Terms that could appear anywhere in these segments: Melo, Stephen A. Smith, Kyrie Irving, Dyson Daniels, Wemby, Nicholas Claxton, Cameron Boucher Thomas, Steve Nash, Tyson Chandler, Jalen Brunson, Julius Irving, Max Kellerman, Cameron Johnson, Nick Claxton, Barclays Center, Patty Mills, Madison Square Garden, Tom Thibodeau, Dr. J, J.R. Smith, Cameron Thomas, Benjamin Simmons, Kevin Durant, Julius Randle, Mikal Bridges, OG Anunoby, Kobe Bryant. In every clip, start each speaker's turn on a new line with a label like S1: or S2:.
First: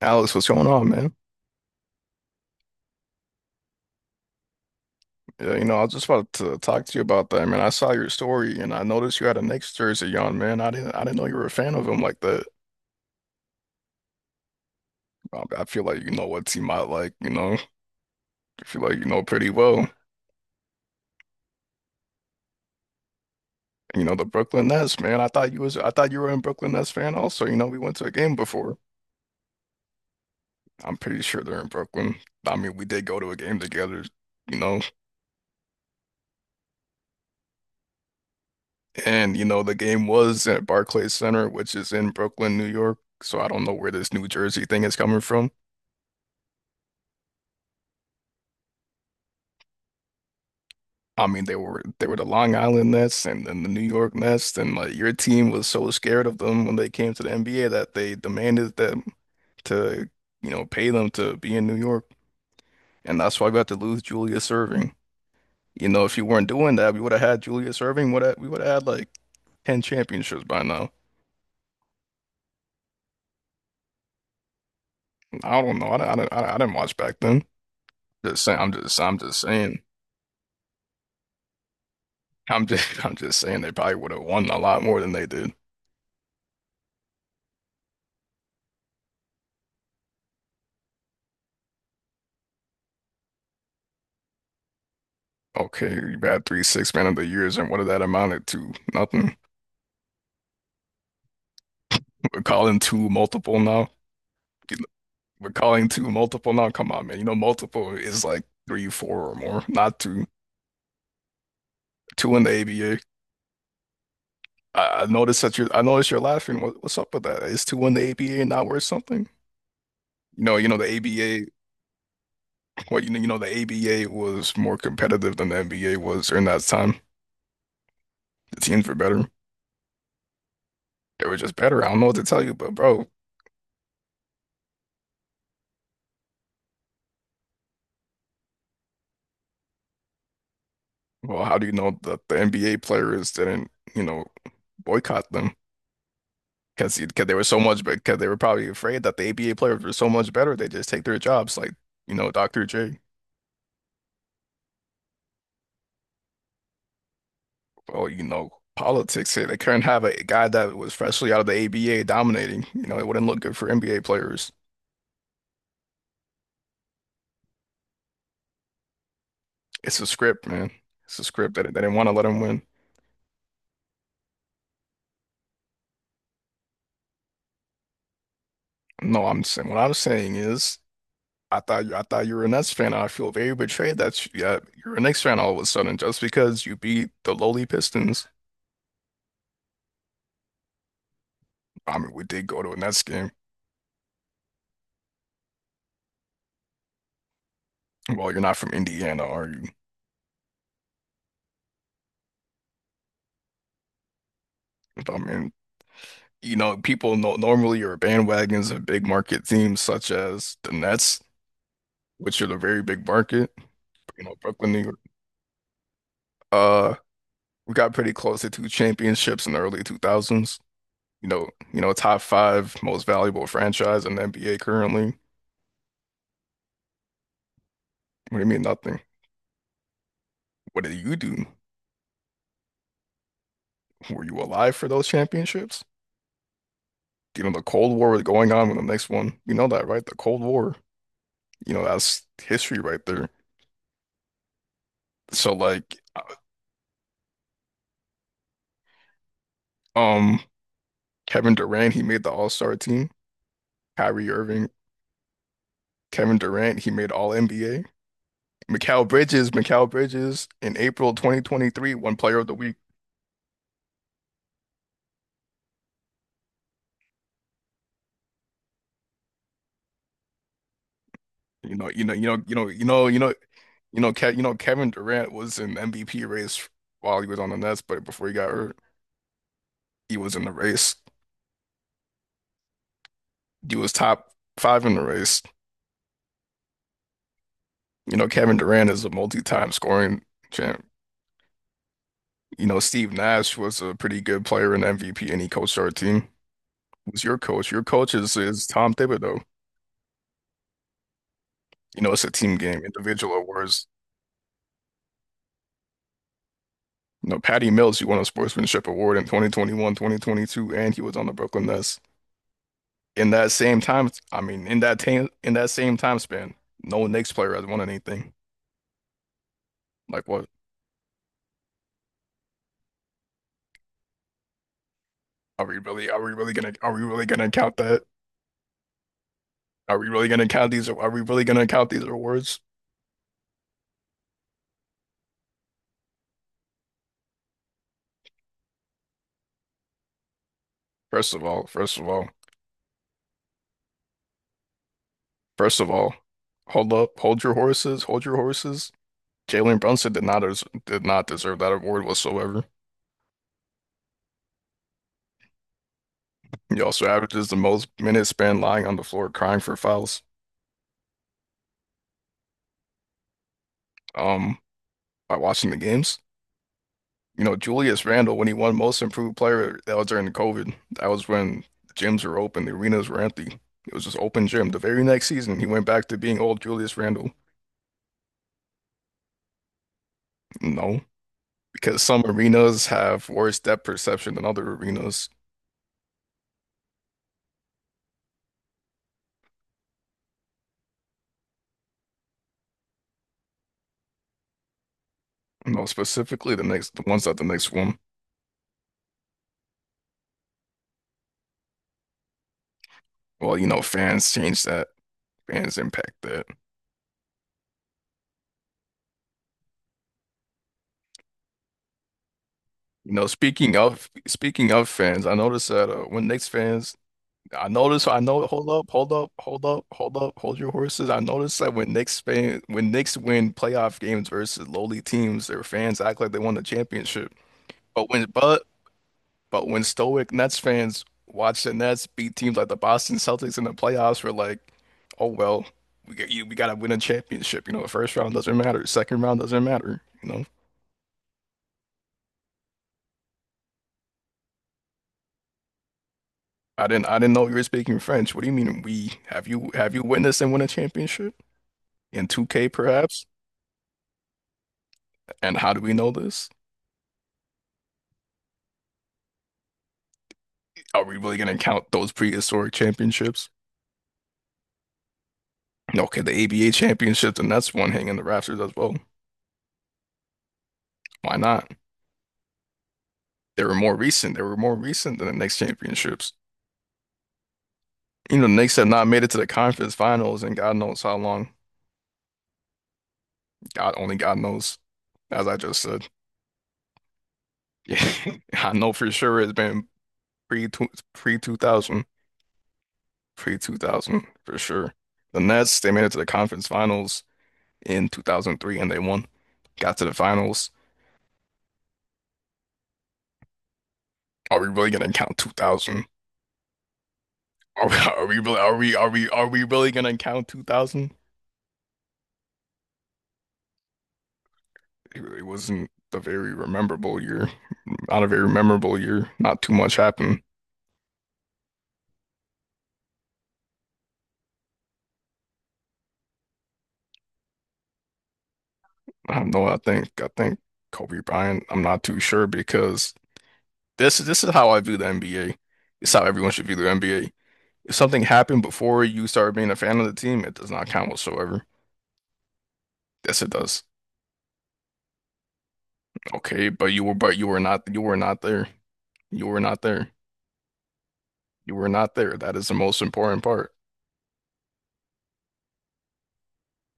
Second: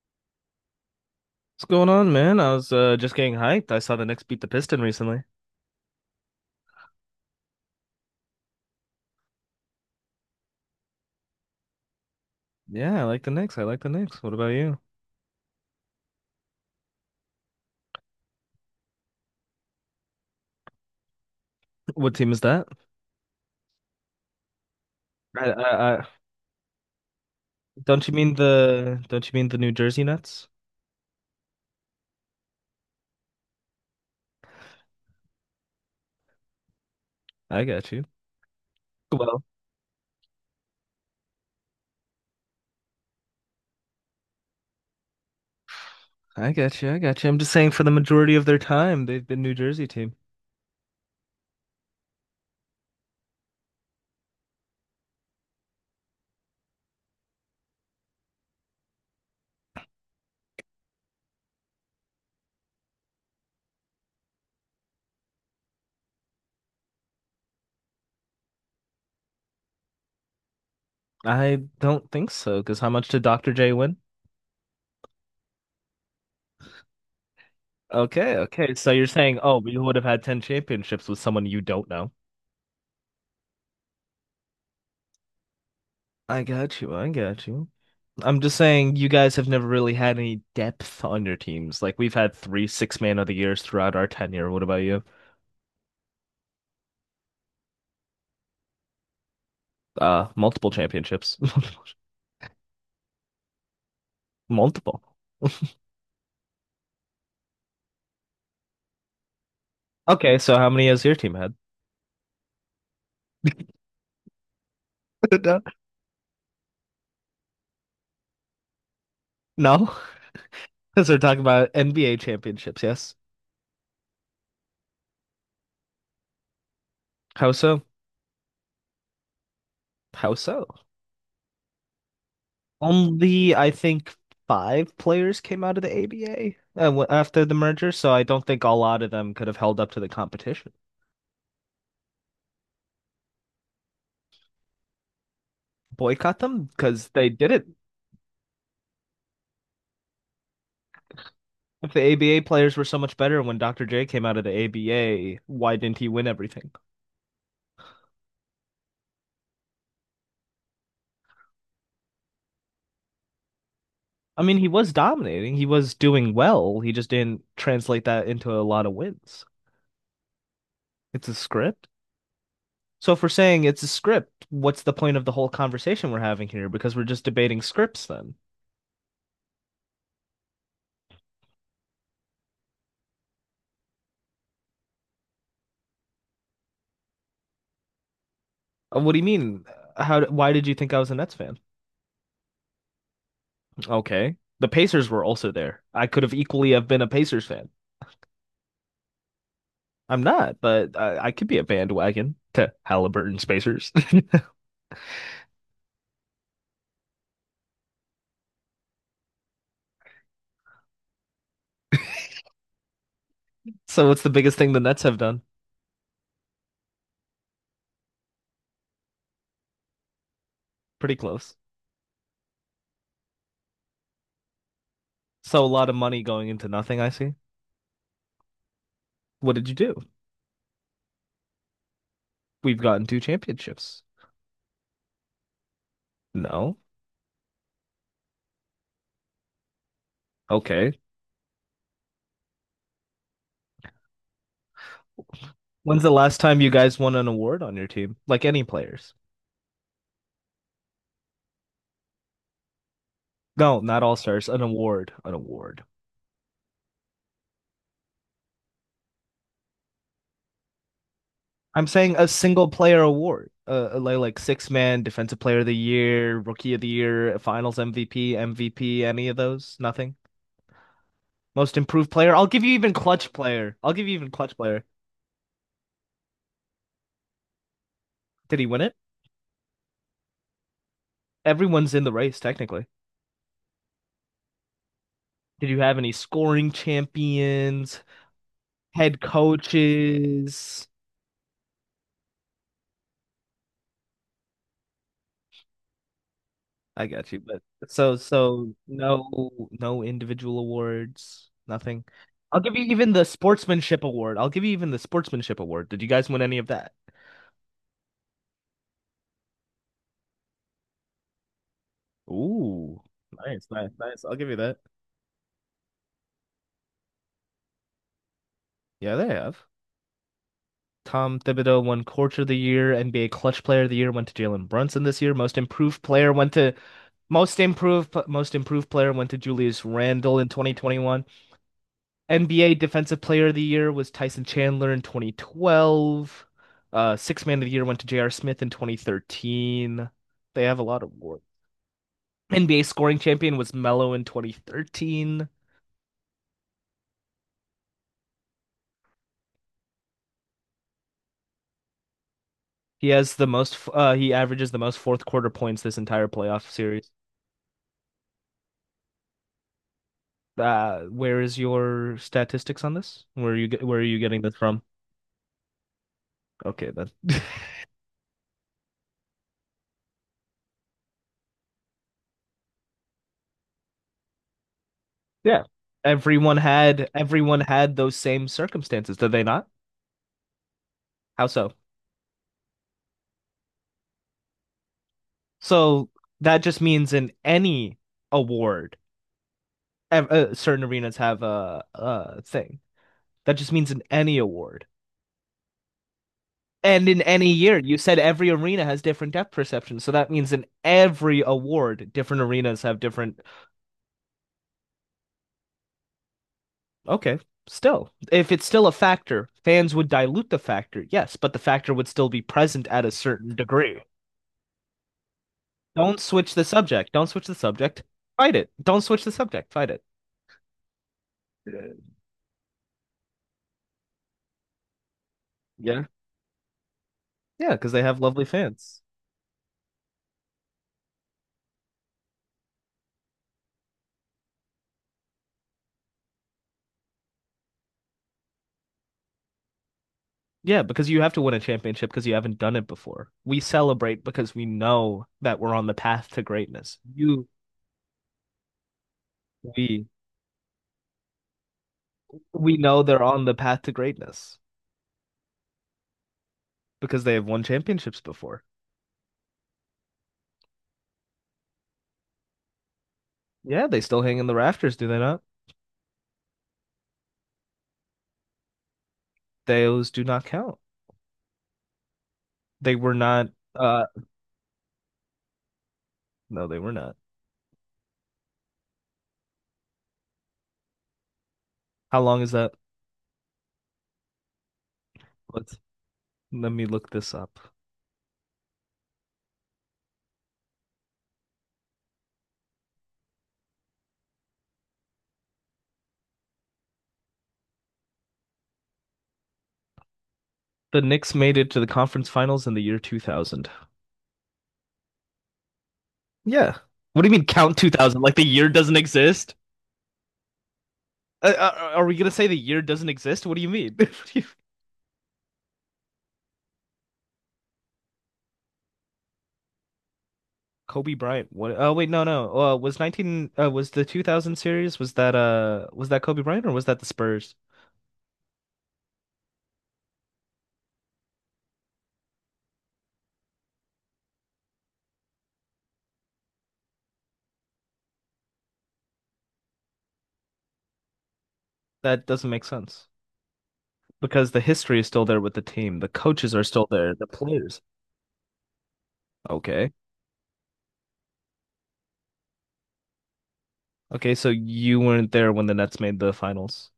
S1: Alex, what's going on, man?
S2: What's going on, man? I was just getting hyped. I saw the Knicks beat the Piston recently.
S1: Yeah, I was just about to talk to you about that, man. I saw your story and I noticed you had a Knicks jersey on, man. I didn't know you were a fan of him like that.
S2: Yeah, I like the Knicks. I like the Knicks. What about you?
S1: I feel like you know what team I like. I feel like you know pretty well.
S2: What team is that?
S1: You know the Brooklyn Nets, man.
S2: I,
S1: I
S2: I, I
S1: thought you were a Brooklyn Nets fan also. We went to
S2: don't
S1: a
S2: you mean
S1: game before.
S2: the don't you mean the New Jersey Nets?
S1: I'm pretty sure they're in Brooklyn. I mean, we did go to a game together, you know.
S2: I got you.
S1: And
S2: Well,
S1: the game was at Barclays Center, which is in Brooklyn, New York. So I don't know where this New Jersey thing is coming from.
S2: I got you. I got you. I'm just saying for the majority of their time, they've been New Jersey team.
S1: I mean, they were the Long Island Nets and then the New York Nets, and like your team was so scared of them when they came to the NBA that they demanded them to, pay them to be in New York, and that's why we had to lose Julius Irving. If you weren't doing that, we would have had Julius Irving. Would we would have had like 10 championships by now.
S2: I don't think so, because how much did Dr. J win?
S1: I don't know. I didn't watch back then.
S2: Okay,
S1: Just saying. I'm
S2: okay. So
S1: just
S2: you're
S1: I'm
S2: saying,
S1: just
S2: oh, we
S1: saying.
S2: would have had 10 championships with someone you don't know.
S1: I'm just I'm just saying they probably would have won a lot more than they did.
S2: I got you. I got you. I'm just saying you guys have never really had any depth on your teams. Like we've had three six man of the years throughout our tenure. What about you?
S1: Okay, you had three six man of the years, and what did that amounted to? Nothing.
S2: Multiple championships.
S1: We're calling two multiple now.
S2: Multiple.
S1: We're calling two multiple now. Come on, man. Multiple is like three, four or more, not two.
S2: Okay, so how many has your team had?
S1: Two in the ABA. I, I noticed that you're, I noticed you're laughing. What's up with that? Is two in the ABA not worth something?
S2: No.
S1: You know, you know,
S2: Because we're
S1: the
S2: talking
S1: ABA,
S2: about NBA championships,
S1: what you
S2: yes?
S1: know, you know, the ABA was more competitive than the NBA was during that time.
S2: How so?
S1: The teams were better.
S2: How so?
S1: They were just better. I don't know what to tell you, but bro,
S2: Only I think five players came out of the ABA after the merger, so I don't think a lot of them could have held up to the competition.
S1: well, how do you know that the NBA players didn't, boycott them?
S2: Boycott them
S1: because
S2: because
S1: because
S2: they
S1: they were
S2: did
S1: so
S2: not.
S1: much, because they were probably afraid that the ABA players were so much better, they just take their jobs. Like
S2: If the ABA
S1: Dr.
S2: players were so
S1: J,
S2: much better when Dr. J came out of the ABA, why didn't he win everything?
S1: well, politics here. They couldn't have a guy that was freshly out of the ABA dominating. It wouldn't look good for NBA
S2: I
S1: players.
S2: mean, he was dominating, he was doing well, he just didn't translate that into a lot of wins.
S1: It's a script, man. It's a
S2: It's a
S1: script that they
S2: script.
S1: didn't want to let him win.
S2: So if we're saying it's a script, what's the point of the whole conversation we're having here? Because we're just debating scripts then.
S1: No, I'm saying what I'm saying is. I thought you were a Nets fan. I feel very betrayed that yeah, you're a Knicks fan all of a sudden just because you beat the lowly Pistons.
S2: What do you mean? Why did you think I was a Nets fan?
S1: I mean, we did go to a Nets game.
S2: Okay. The Pacers were also there. I could have equally have been a Pacers fan.
S1: Well, you're not from Indiana, are you?
S2: I'm not, but I could be a bandwagon to Halliburton Spacers.
S1: I mean, people no normally are bandwagons of big market teams such as the Nets, which are the very big market,
S2: So what's the biggest
S1: Brooklyn,
S2: thing the
S1: New York.
S2: Nets have done?
S1: Uh, we got pretty close to two championships in the early 2000s.
S2: Pretty
S1: You know,
S2: close.
S1: you know, top five most valuable franchise in the NBA currently.
S2: So a lot of money going into nothing, I see.
S1: What do you mean nothing?
S2: What did you do?
S1: What did you do?
S2: We've gotten two championships.
S1: Were you alive for those championships?
S2: No.
S1: The Cold War was going on when the next one. You know that, right? The Cold War.
S2: Okay.
S1: That's history right there. So like,
S2: When's the last time you guys won an award on your team? Like any players?
S1: um, Kevin Durant, he made the All-Star team.
S2: No, not all
S1: Kyrie
S2: stars. An
S1: Irving,
S2: award. An award.
S1: Kevin Durant, he made All NBA. Mikal Bridges in April
S2: I'm
S1: 2023,
S2: saying
S1: one
S2: a
S1: player of the
S2: single
S1: week.
S2: player award. Like six man, defensive player of the year, rookie of the year, finals MVP, MVP, any of those? Nothing. Most improved player. I'll give you
S1: You
S2: even
S1: know, you
S2: clutch
S1: know,
S2: player. I'll
S1: you
S2: give
S1: know,
S2: you
S1: Ke
S2: even
S1: you know,
S2: clutch player.
S1: Kevin Durant was in MVP race while he was on the Nets, but before he got
S2: Did he
S1: hurt,
S2: win it?
S1: he was in the race.
S2: Everyone's in the race technically.
S1: He was top five in the race.
S2: Did you have any scoring champions,
S1: Kevin Durant is a
S2: head
S1: multi-time scoring champ.
S2: coaches?
S1: Steve Nash was a pretty good player and MVP, and he coached our team.
S2: I
S1: Who's
S2: got
S1: your
S2: you, but
S1: coach? Your coach
S2: so
S1: is
S2: so
S1: Tom Thibodeau.
S2: no individual awards,
S1: You
S2: nothing.
S1: know, it's a team
S2: I'll give
S1: game.
S2: you even the
S1: Individual awards.
S2: sportsmanship award. I'll give you even the sportsmanship award. Did you guys win any of that?
S1: No, Patty Mills, he won a sportsmanship award in 2021, 2022, and he was on the Brooklyn Nets.
S2: Ooh,
S1: In that
S2: nice,
S1: same
S2: nice,
S1: time,
S2: nice. I'll
S1: I
S2: give you
S1: mean,
S2: that.
S1: in that time, in that same time span, no Knicks player has won anything.
S2: Yeah, they have.
S1: Like, what?
S2: Tom Thibodeau won Coach of the Year, NBA Clutch Player of the Year went to Jalen Brunson this year. Most
S1: Are we
S2: Improved
S1: really? Are we
S2: Player
S1: really
S2: went
S1: gonna?
S2: to
S1: Are we really gonna
S2: Most
S1: count that?
S2: Improved Most Improved Player went to Julius
S1: Are we really
S2: Randle
S1: gonna
S2: in
S1: count these? Are we
S2: 2021.
S1: really gonna count these awards?
S2: NBA Defensive Player of the Year was Tyson Chandler in 2012. Sixth Man of the Year went to J.R. Smith in 2013. They have a lot of
S1: First of
S2: awards.
S1: all, first of all,
S2: NBA scoring champion was Melo in 2013.
S1: first of all, hold up, hold your horses. Jalen Brunson did not deserve that award whatsoever.
S2: He averages the most fourth quarter points this entire playoff
S1: He also
S2: series.
S1: averages the most minutes spent lying on the floor crying for fouls.
S2: Where is your statistics on this? Where are you getting this
S1: Um.
S2: from?
S1: By watching the games.
S2: Okay, then.
S1: You know, Julius Randle, when he won Most Improved Player, that was during COVID. That was when the gyms were open, the arenas were empty. It was just open gym. The very next season,
S2: Yeah.
S1: he went back to being
S2: Everyone
S1: old Julius
S2: had,
S1: Randle.
S2: everyone had those same circumstances, did they not?
S1: No,
S2: How so?
S1: because some arenas have worse depth perception than other arenas.
S2: So that just means in any award, certain arenas have a thing. That just means in any award.
S1: Specifically, the next, the
S2: And in
S1: ones that the
S2: any
S1: next
S2: year, you
S1: one.
S2: said every arena has different depth perceptions. So that means in every award, different arenas have different.
S1: Well, fans change that. Fans impact that.
S2: Okay, still. If it's still a factor, fans would dilute the factor, yes, but the factor would still be present at a
S1: You know,
S2: certain
S1: speaking
S2: degree.
S1: of speaking of fans, I noticed that
S2: Don't
S1: when Knicks
S2: switch the
S1: fans.
S2: subject. Don't switch the
S1: I
S2: subject.
S1: noticed. I know.
S2: Fight
S1: Hold
S2: it.
S1: up.
S2: Don't
S1: Hold
S2: switch the
S1: up. Hold
S2: subject.
S1: up.
S2: Fight it.
S1: Hold up. Hold your horses. I noticed that when Knicks win playoff games versus lowly teams, their fans
S2: Yeah.
S1: act like they won the championship.
S2: Yeah, because they
S1: But
S2: have
S1: when
S2: lovely
S1: but
S2: fans.
S1: but when stoic Nets fans watch the Nets beat teams like the Boston Celtics in the playoffs, we're like, oh well, we get you. We gotta win a championship. The first round doesn't matter. Second round doesn't matter. You know,
S2: Yeah, because you have to win a championship because you haven't done it before. We celebrate because we know that we're on the path to
S1: I
S2: greatness.
S1: didn't. I didn't know you were speaking French. What do you mean we? Have you
S2: We,
S1: witnessed and won a championship in 2K
S2: we know they're
S1: perhaps?
S2: on the path to greatness
S1: And how do we know this?
S2: because they have won championships before.
S1: Are we really gonna count those prehistoric championships?
S2: Yeah, they still hang in the rafters, do they not?
S1: No, okay, the ABA championships, and that's one hanging in the rafters as well.
S2: Those do not count.
S1: Why not?
S2: They were not,
S1: They were more
S2: uh,
S1: recent. They were more recent than the Knicks championships.
S2: no, they were not.
S1: The Knicks have not made it to the conference finals and God knows how long.
S2: How long is that?
S1: God only God knows, as I
S2: Let's,
S1: just said.
S2: Let me look this up.
S1: Yeah, I know for sure it's been pre pre two thousand, pre 2000 for sure. The Nets, they made it to the conference finals in 2003 and they won. Got to the finals.
S2: The Knicks made it to the conference finals in the year 2000.
S1: Are we really gonna count 2000?
S2: Yeah. What do you mean count 2000? Like the year
S1: Are
S2: doesn't
S1: we are we are
S2: exist?
S1: we really gonna count 2000?
S2: Are we gonna say the year doesn't exist? What do you mean?
S1: It really wasn't a very memorable year. Not a very memorable year. Not too much happened.
S2: Kobe Bryant. What? Oh wait, no, no. Was the 2000 series, was that Kobe Bryant or was that the Spurs?
S1: I don't know. I think Kobe Bryant. I'm not too sure because this is how I view the NBA. It's how everyone should view the NBA. If something happened before you started being a fan of the team, it does not count whatsoever.
S2: That doesn't make sense
S1: Yes, it does.
S2: because the history is still there with the team. The coaches are
S1: Okay, but
S2: still there, the
S1: you were
S2: players.
S1: not you were not there. You were not
S2: Okay.
S1: there. You were not there. That is the most important part.
S2: Okay, so you weren't there when the Nets made the finals.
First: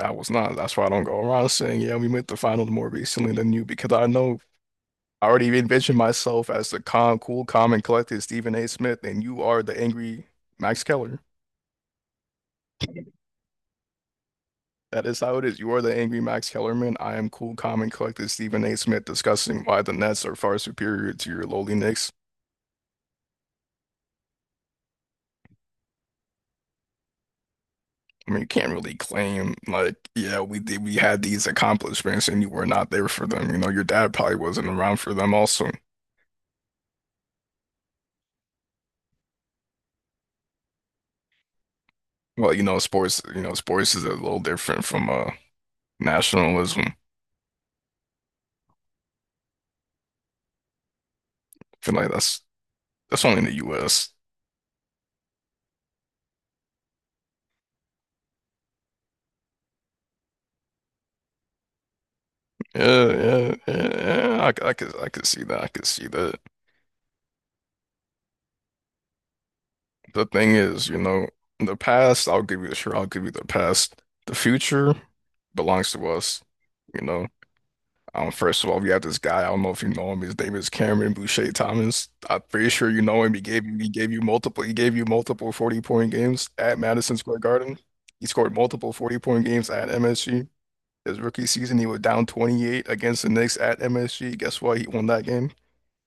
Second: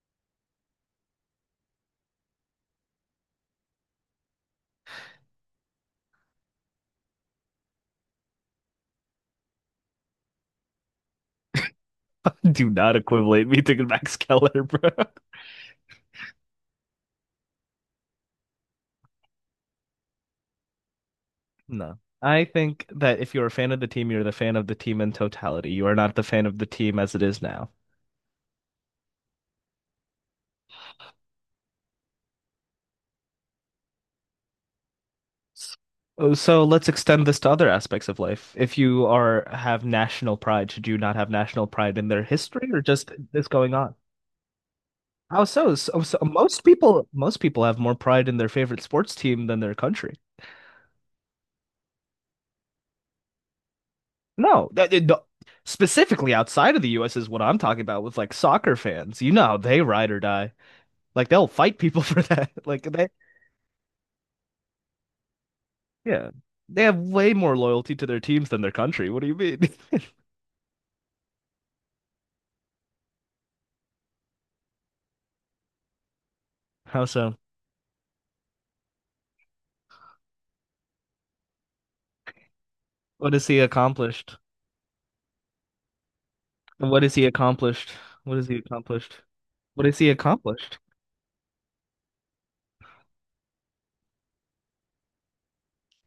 S1: I was not. That's why I don't go around saying, yeah, we made the finals more recently than you, because I know I already envision myself as the cool, calm, and collected Stephen A. Smith, and you are the angry Max Keller.
S2: Do not equivalent me to Max Keller, bro.
S1: That is how it is. You are the angry Max Kellerman. I am cool, calm, and collected Stephen A. Smith discussing why the Nets are far superior to your lowly
S2: No.
S1: Knicks.
S2: I think that if you're a fan of the team, you're the fan of the team in totality. You are not the fan of the team as it is now.
S1: I mean, you can't really claim like, yeah, we had these accomplishments and you were not there for them. Your dad probably wasn't around for them also.
S2: S- oh, So let's extend this to other aspects of life. If you are have national pride, should you not have national pride in their
S1: Well, you
S2: history
S1: know,
S2: or just
S1: sports, you
S2: this
S1: know,
S2: going
S1: sports
S2: on?
S1: is a little different from
S2: How so? So, most
S1: nationalism. I
S2: people most people have more pride in their favorite sports team than their country.
S1: feel like that's only in the U.S.
S2: No, that, it- no- Specifically outside of the US is what I'm talking about with like soccer fans. You know how they ride or die. Like they'll fight people for that. Like
S1: Yeah,
S2: they
S1: yeah, yeah, yeah. I could see that. I could see
S2: Yeah.
S1: that.
S2: They have way more loyalty to their teams than their country. What do you mean?
S1: The thing is, the past, I'll give you sure, I'll give you the past. The future belongs to us, you
S2: How
S1: know.
S2: so?
S1: First of all, we have this guy. I don't know if you know him. His name is Cameron Boucher Thomas. I'm pretty sure you know
S2: What
S1: him. He
S2: has he
S1: gave you he gave you
S2: accomplished?
S1: multiple he gave you multiple 40 point games at
S2: And what has
S1: Madison
S2: he
S1: Square Garden.
S2: accomplished?
S1: He
S2: What has
S1: scored
S2: he
S1: multiple 40
S2: accomplished?
S1: point games
S2: What
S1: at
S2: has he
S1: MSG.
S2: accomplished?
S1: His rookie season, he was down 28 against the Knicks at MSG. Guess what? He won that game,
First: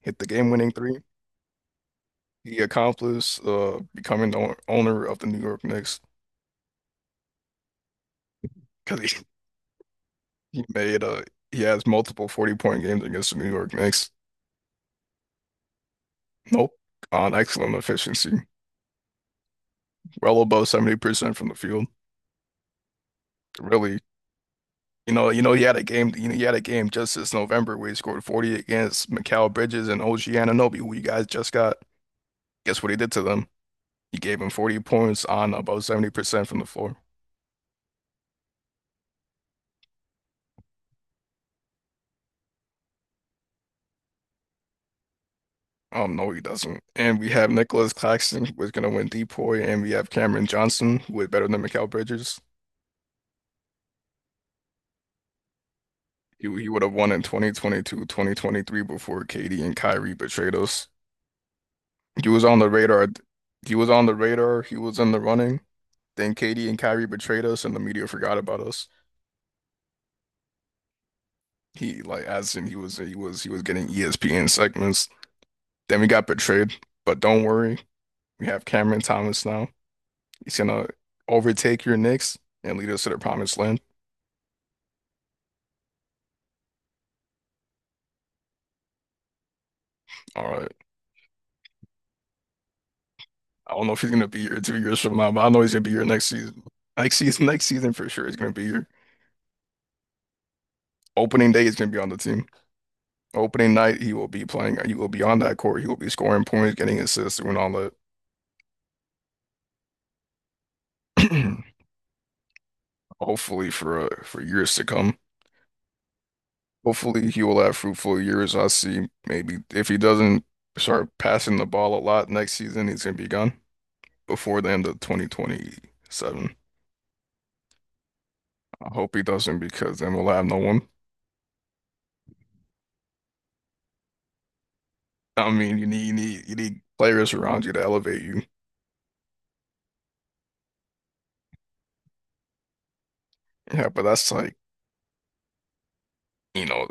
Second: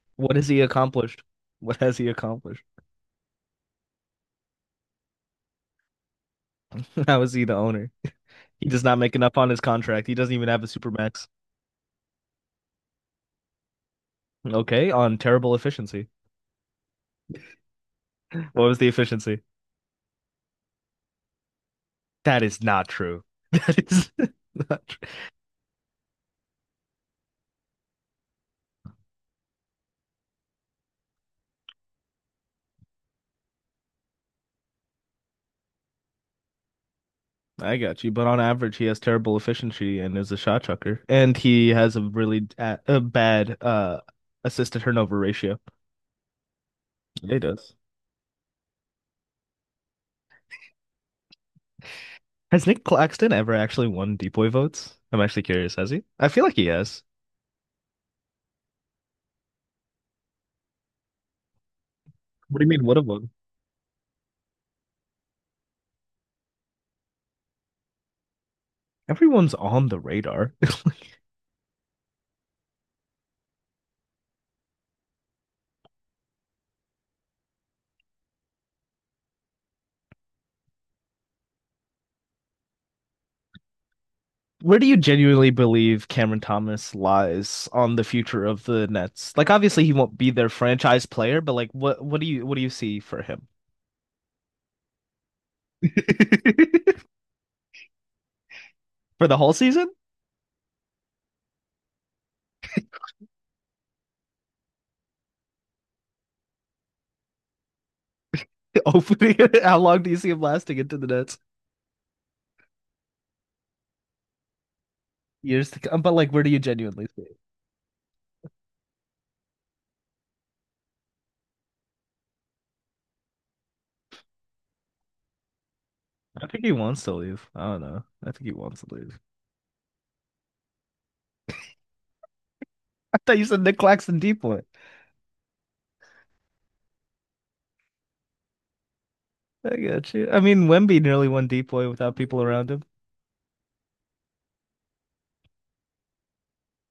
S1: hit the
S2: What has he
S1: game-winning three.
S2: accomplished? What has he
S1: He
S2: accomplished?
S1: accomplished becoming the owner of the New York Knicks
S2: How is he the owner? He does not
S1: because
S2: make enough on his contract. He doesn't even have
S1: he
S2: a
S1: made
S2: supermax.
S1: he has multiple 40-point games against the New York Knicks.
S2: Okay, on terrible efficiency.
S1: Nope, on excellent efficiency,
S2: What was the efficiency?
S1: well above 70% from the field.
S2: That is not true. That
S1: Really,
S2: is not true.
S1: he had a game. He had a game just this November where he scored 40 against Mikal Bridges and OG Anunoby, who you guys just got. Guess what he did to them? He gave him 40 points on about 70% from the floor.
S2: I got you, but on average, he has terrible efficiency and is a shot chucker, and he has a really a bad assist turnover ratio.
S1: No, he doesn't. And we
S2: He
S1: have
S2: does.
S1: Nicholas Claxton, who is going to win DPOY, and we have Cameron Johnson, who is better than Mikal Bridges.
S2: Has Nick Claxton ever actually won deep boy votes? I'm actually curious, has he? I
S1: He,
S2: feel like he
S1: he would have
S2: has.
S1: won in 2022, 2023 before KD and Kyrie betrayed us. He was on
S2: What do you
S1: the
S2: mean, would have
S1: radar.
S2: won?
S1: He was on the radar. He was in the running. Then KD and Kyrie betrayed us, and the media forgot about us.
S2: Everyone's on the radar.
S1: He like, as in he was getting ESPN segments. Then we got betrayed. But don't worry, we have Cameron Thomas now. He's gonna overtake your Knicks and lead us to the promised land.
S2: Where do you genuinely believe Cameron Thomas lies on the future of the Nets? Like obviously he won't be their
S1: All right.
S2: franchise player, but like what do you see for him?
S1: I don't know if he's gonna be here 2 years from now, but I know he's gonna be here next season. Next season, next season for sure, he's gonna be here.
S2: For the whole season?
S1: Opening day, he's gonna be on the team. Opening night, he will be playing. He will be on that court. He will be scoring points, getting assists, doing all that.
S2: Opening How long do you see him lasting into the Nets?
S1: Hopefully for years to come.
S2: Years to come. But like where do you genuinely see
S1: Hopefully
S2: it?
S1: he will have fruitful years. I see. Maybe if he doesn't start passing the ball a lot next season, he's gonna be gone before the end of
S2: I
S1: 2027.
S2: think he wants to leave. I don't know. I think he wants
S1: I
S2: to
S1: hope
S2: leave.
S1: he doesn't because then we'll have no one.
S2: I thought you said Nick Claxton deep boy.
S1: I mean, you need players around you to elevate you.
S2: I got you. I mean, Wemby nearly won DPOY without people around him.
S1: Yeah, but that's like, you know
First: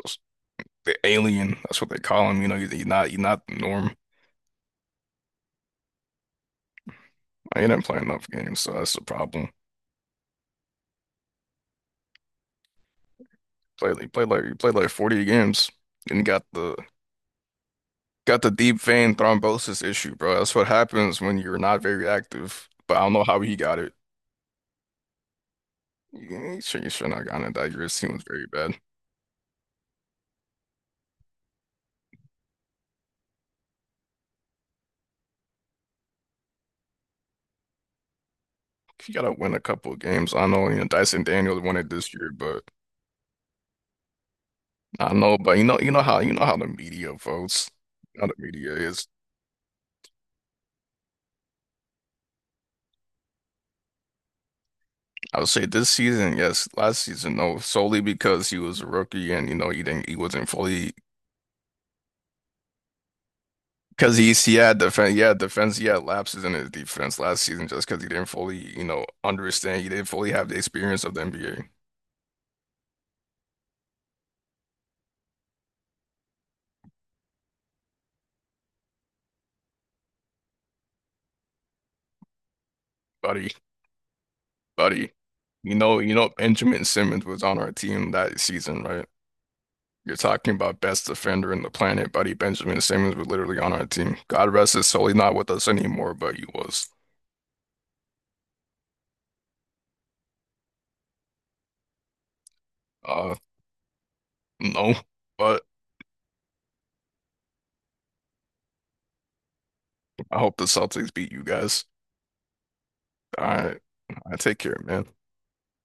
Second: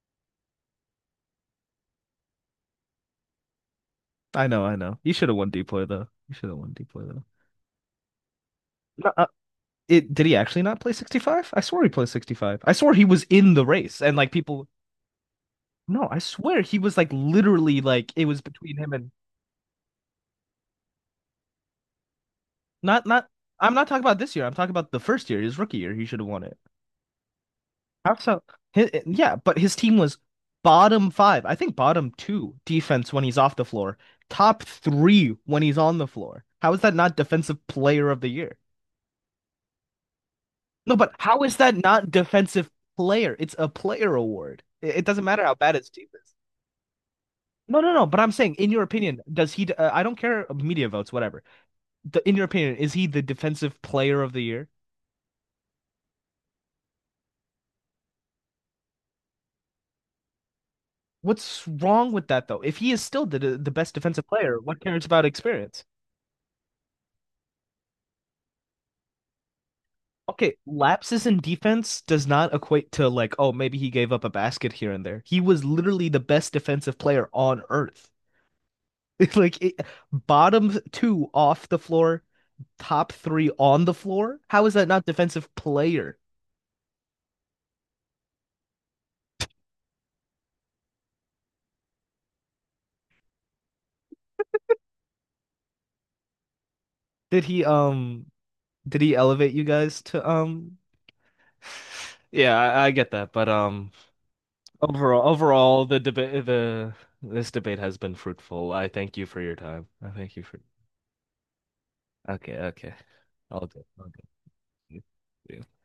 S1: the alien. That's what they call him. You're not the norm.
S2: I know, I know. You should have won DPOY though. You should have won DPOY though.
S1: I ain't playing enough games, so that's the
S2: No,
S1: problem.
S2: it did he actually not play 65? I swore he played 65. I swore he was in the
S1: Play
S2: race and like
S1: he
S2: people.
S1: played like 40 games
S2: No,
S1: and
S2: I
S1: he
S2: swear he was like literally like it was
S1: got the
S2: between
S1: deep
S2: him and
S1: vein thrombosis issue, bro. That's what happens when you're not very active. But I
S2: not,
S1: don't know
S2: not,
S1: how he
S2: I'm
S1: got
S2: not
S1: it.
S2: talking about this year. I'm talking about the first year, his rookie year. He should have won it.
S1: He should not gotten it that year. His team
S2: How
S1: was
S2: so?
S1: very bad.
S2: Yeah, but his team was bottom five. I think bottom two defense when he's off the floor, top three when he's on the floor. How is that not defensive player of the year?
S1: You gotta win a couple of games. I know,
S2: No, but
S1: Dyson
S2: how is
S1: Daniels won
S2: that
S1: it
S2: not
S1: this year, but.
S2: defensive player? It's a player award. It
S1: I
S2: doesn't
S1: know,
S2: matter how
S1: but
S2: bad his team
S1: you
S2: is.
S1: know how the media votes,
S2: No, no, no. But
S1: how
S2: I'm
S1: the
S2: saying, in
S1: media
S2: your
S1: is.
S2: opinion, does he? I don't care. Media votes, whatever. In your opinion, is he the defensive player of the year?
S1: I would say this season, yes, last season, no, solely because he was a rookie and he wasn't fully
S2: What's wrong with that though? If he is still the best
S1: because
S2: defensive
S1: he
S2: player,
S1: had
S2: what cares
S1: defense,
S2: about
S1: yeah, defense,
S2: experience?
S1: he had lapses in his defense last season just because he didn't fully, understand, he didn't fully have the
S2: Okay,
S1: experience of the
S2: lapses in
S1: NBA,
S2: defense does not equate to like, oh, maybe he gave up a basket here and there. He was literally the best defensive player on earth. It's Like it, Bottom two off the floor, top three
S1: buddy,
S2: on the floor. How is that not
S1: buddy.
S2: defensive player?
S1: Benjamin Simmons was on our team that season, right? You're talking about best defender in the planet, buddy. Benjamin Simmons was literally on our team. God rest his soul. He's not with us anymore, but he was.
S2: Did he um did he elevate you guys to— Yeah, I get that,
S1: Uh,
S2: but um
S1: no.
S2: overall
S1: But
S2: overall the debate, the this debate has been fruitful. I thank you for your time. I
S1: I
S2: thank you
S1: hope
S2: for
S1: the Celtics beat you guys.
S2: Okay, okay.
S1: All
S2: I'll
S1: right.
S2: do.
S1: I take care, man.
S2: Yeah.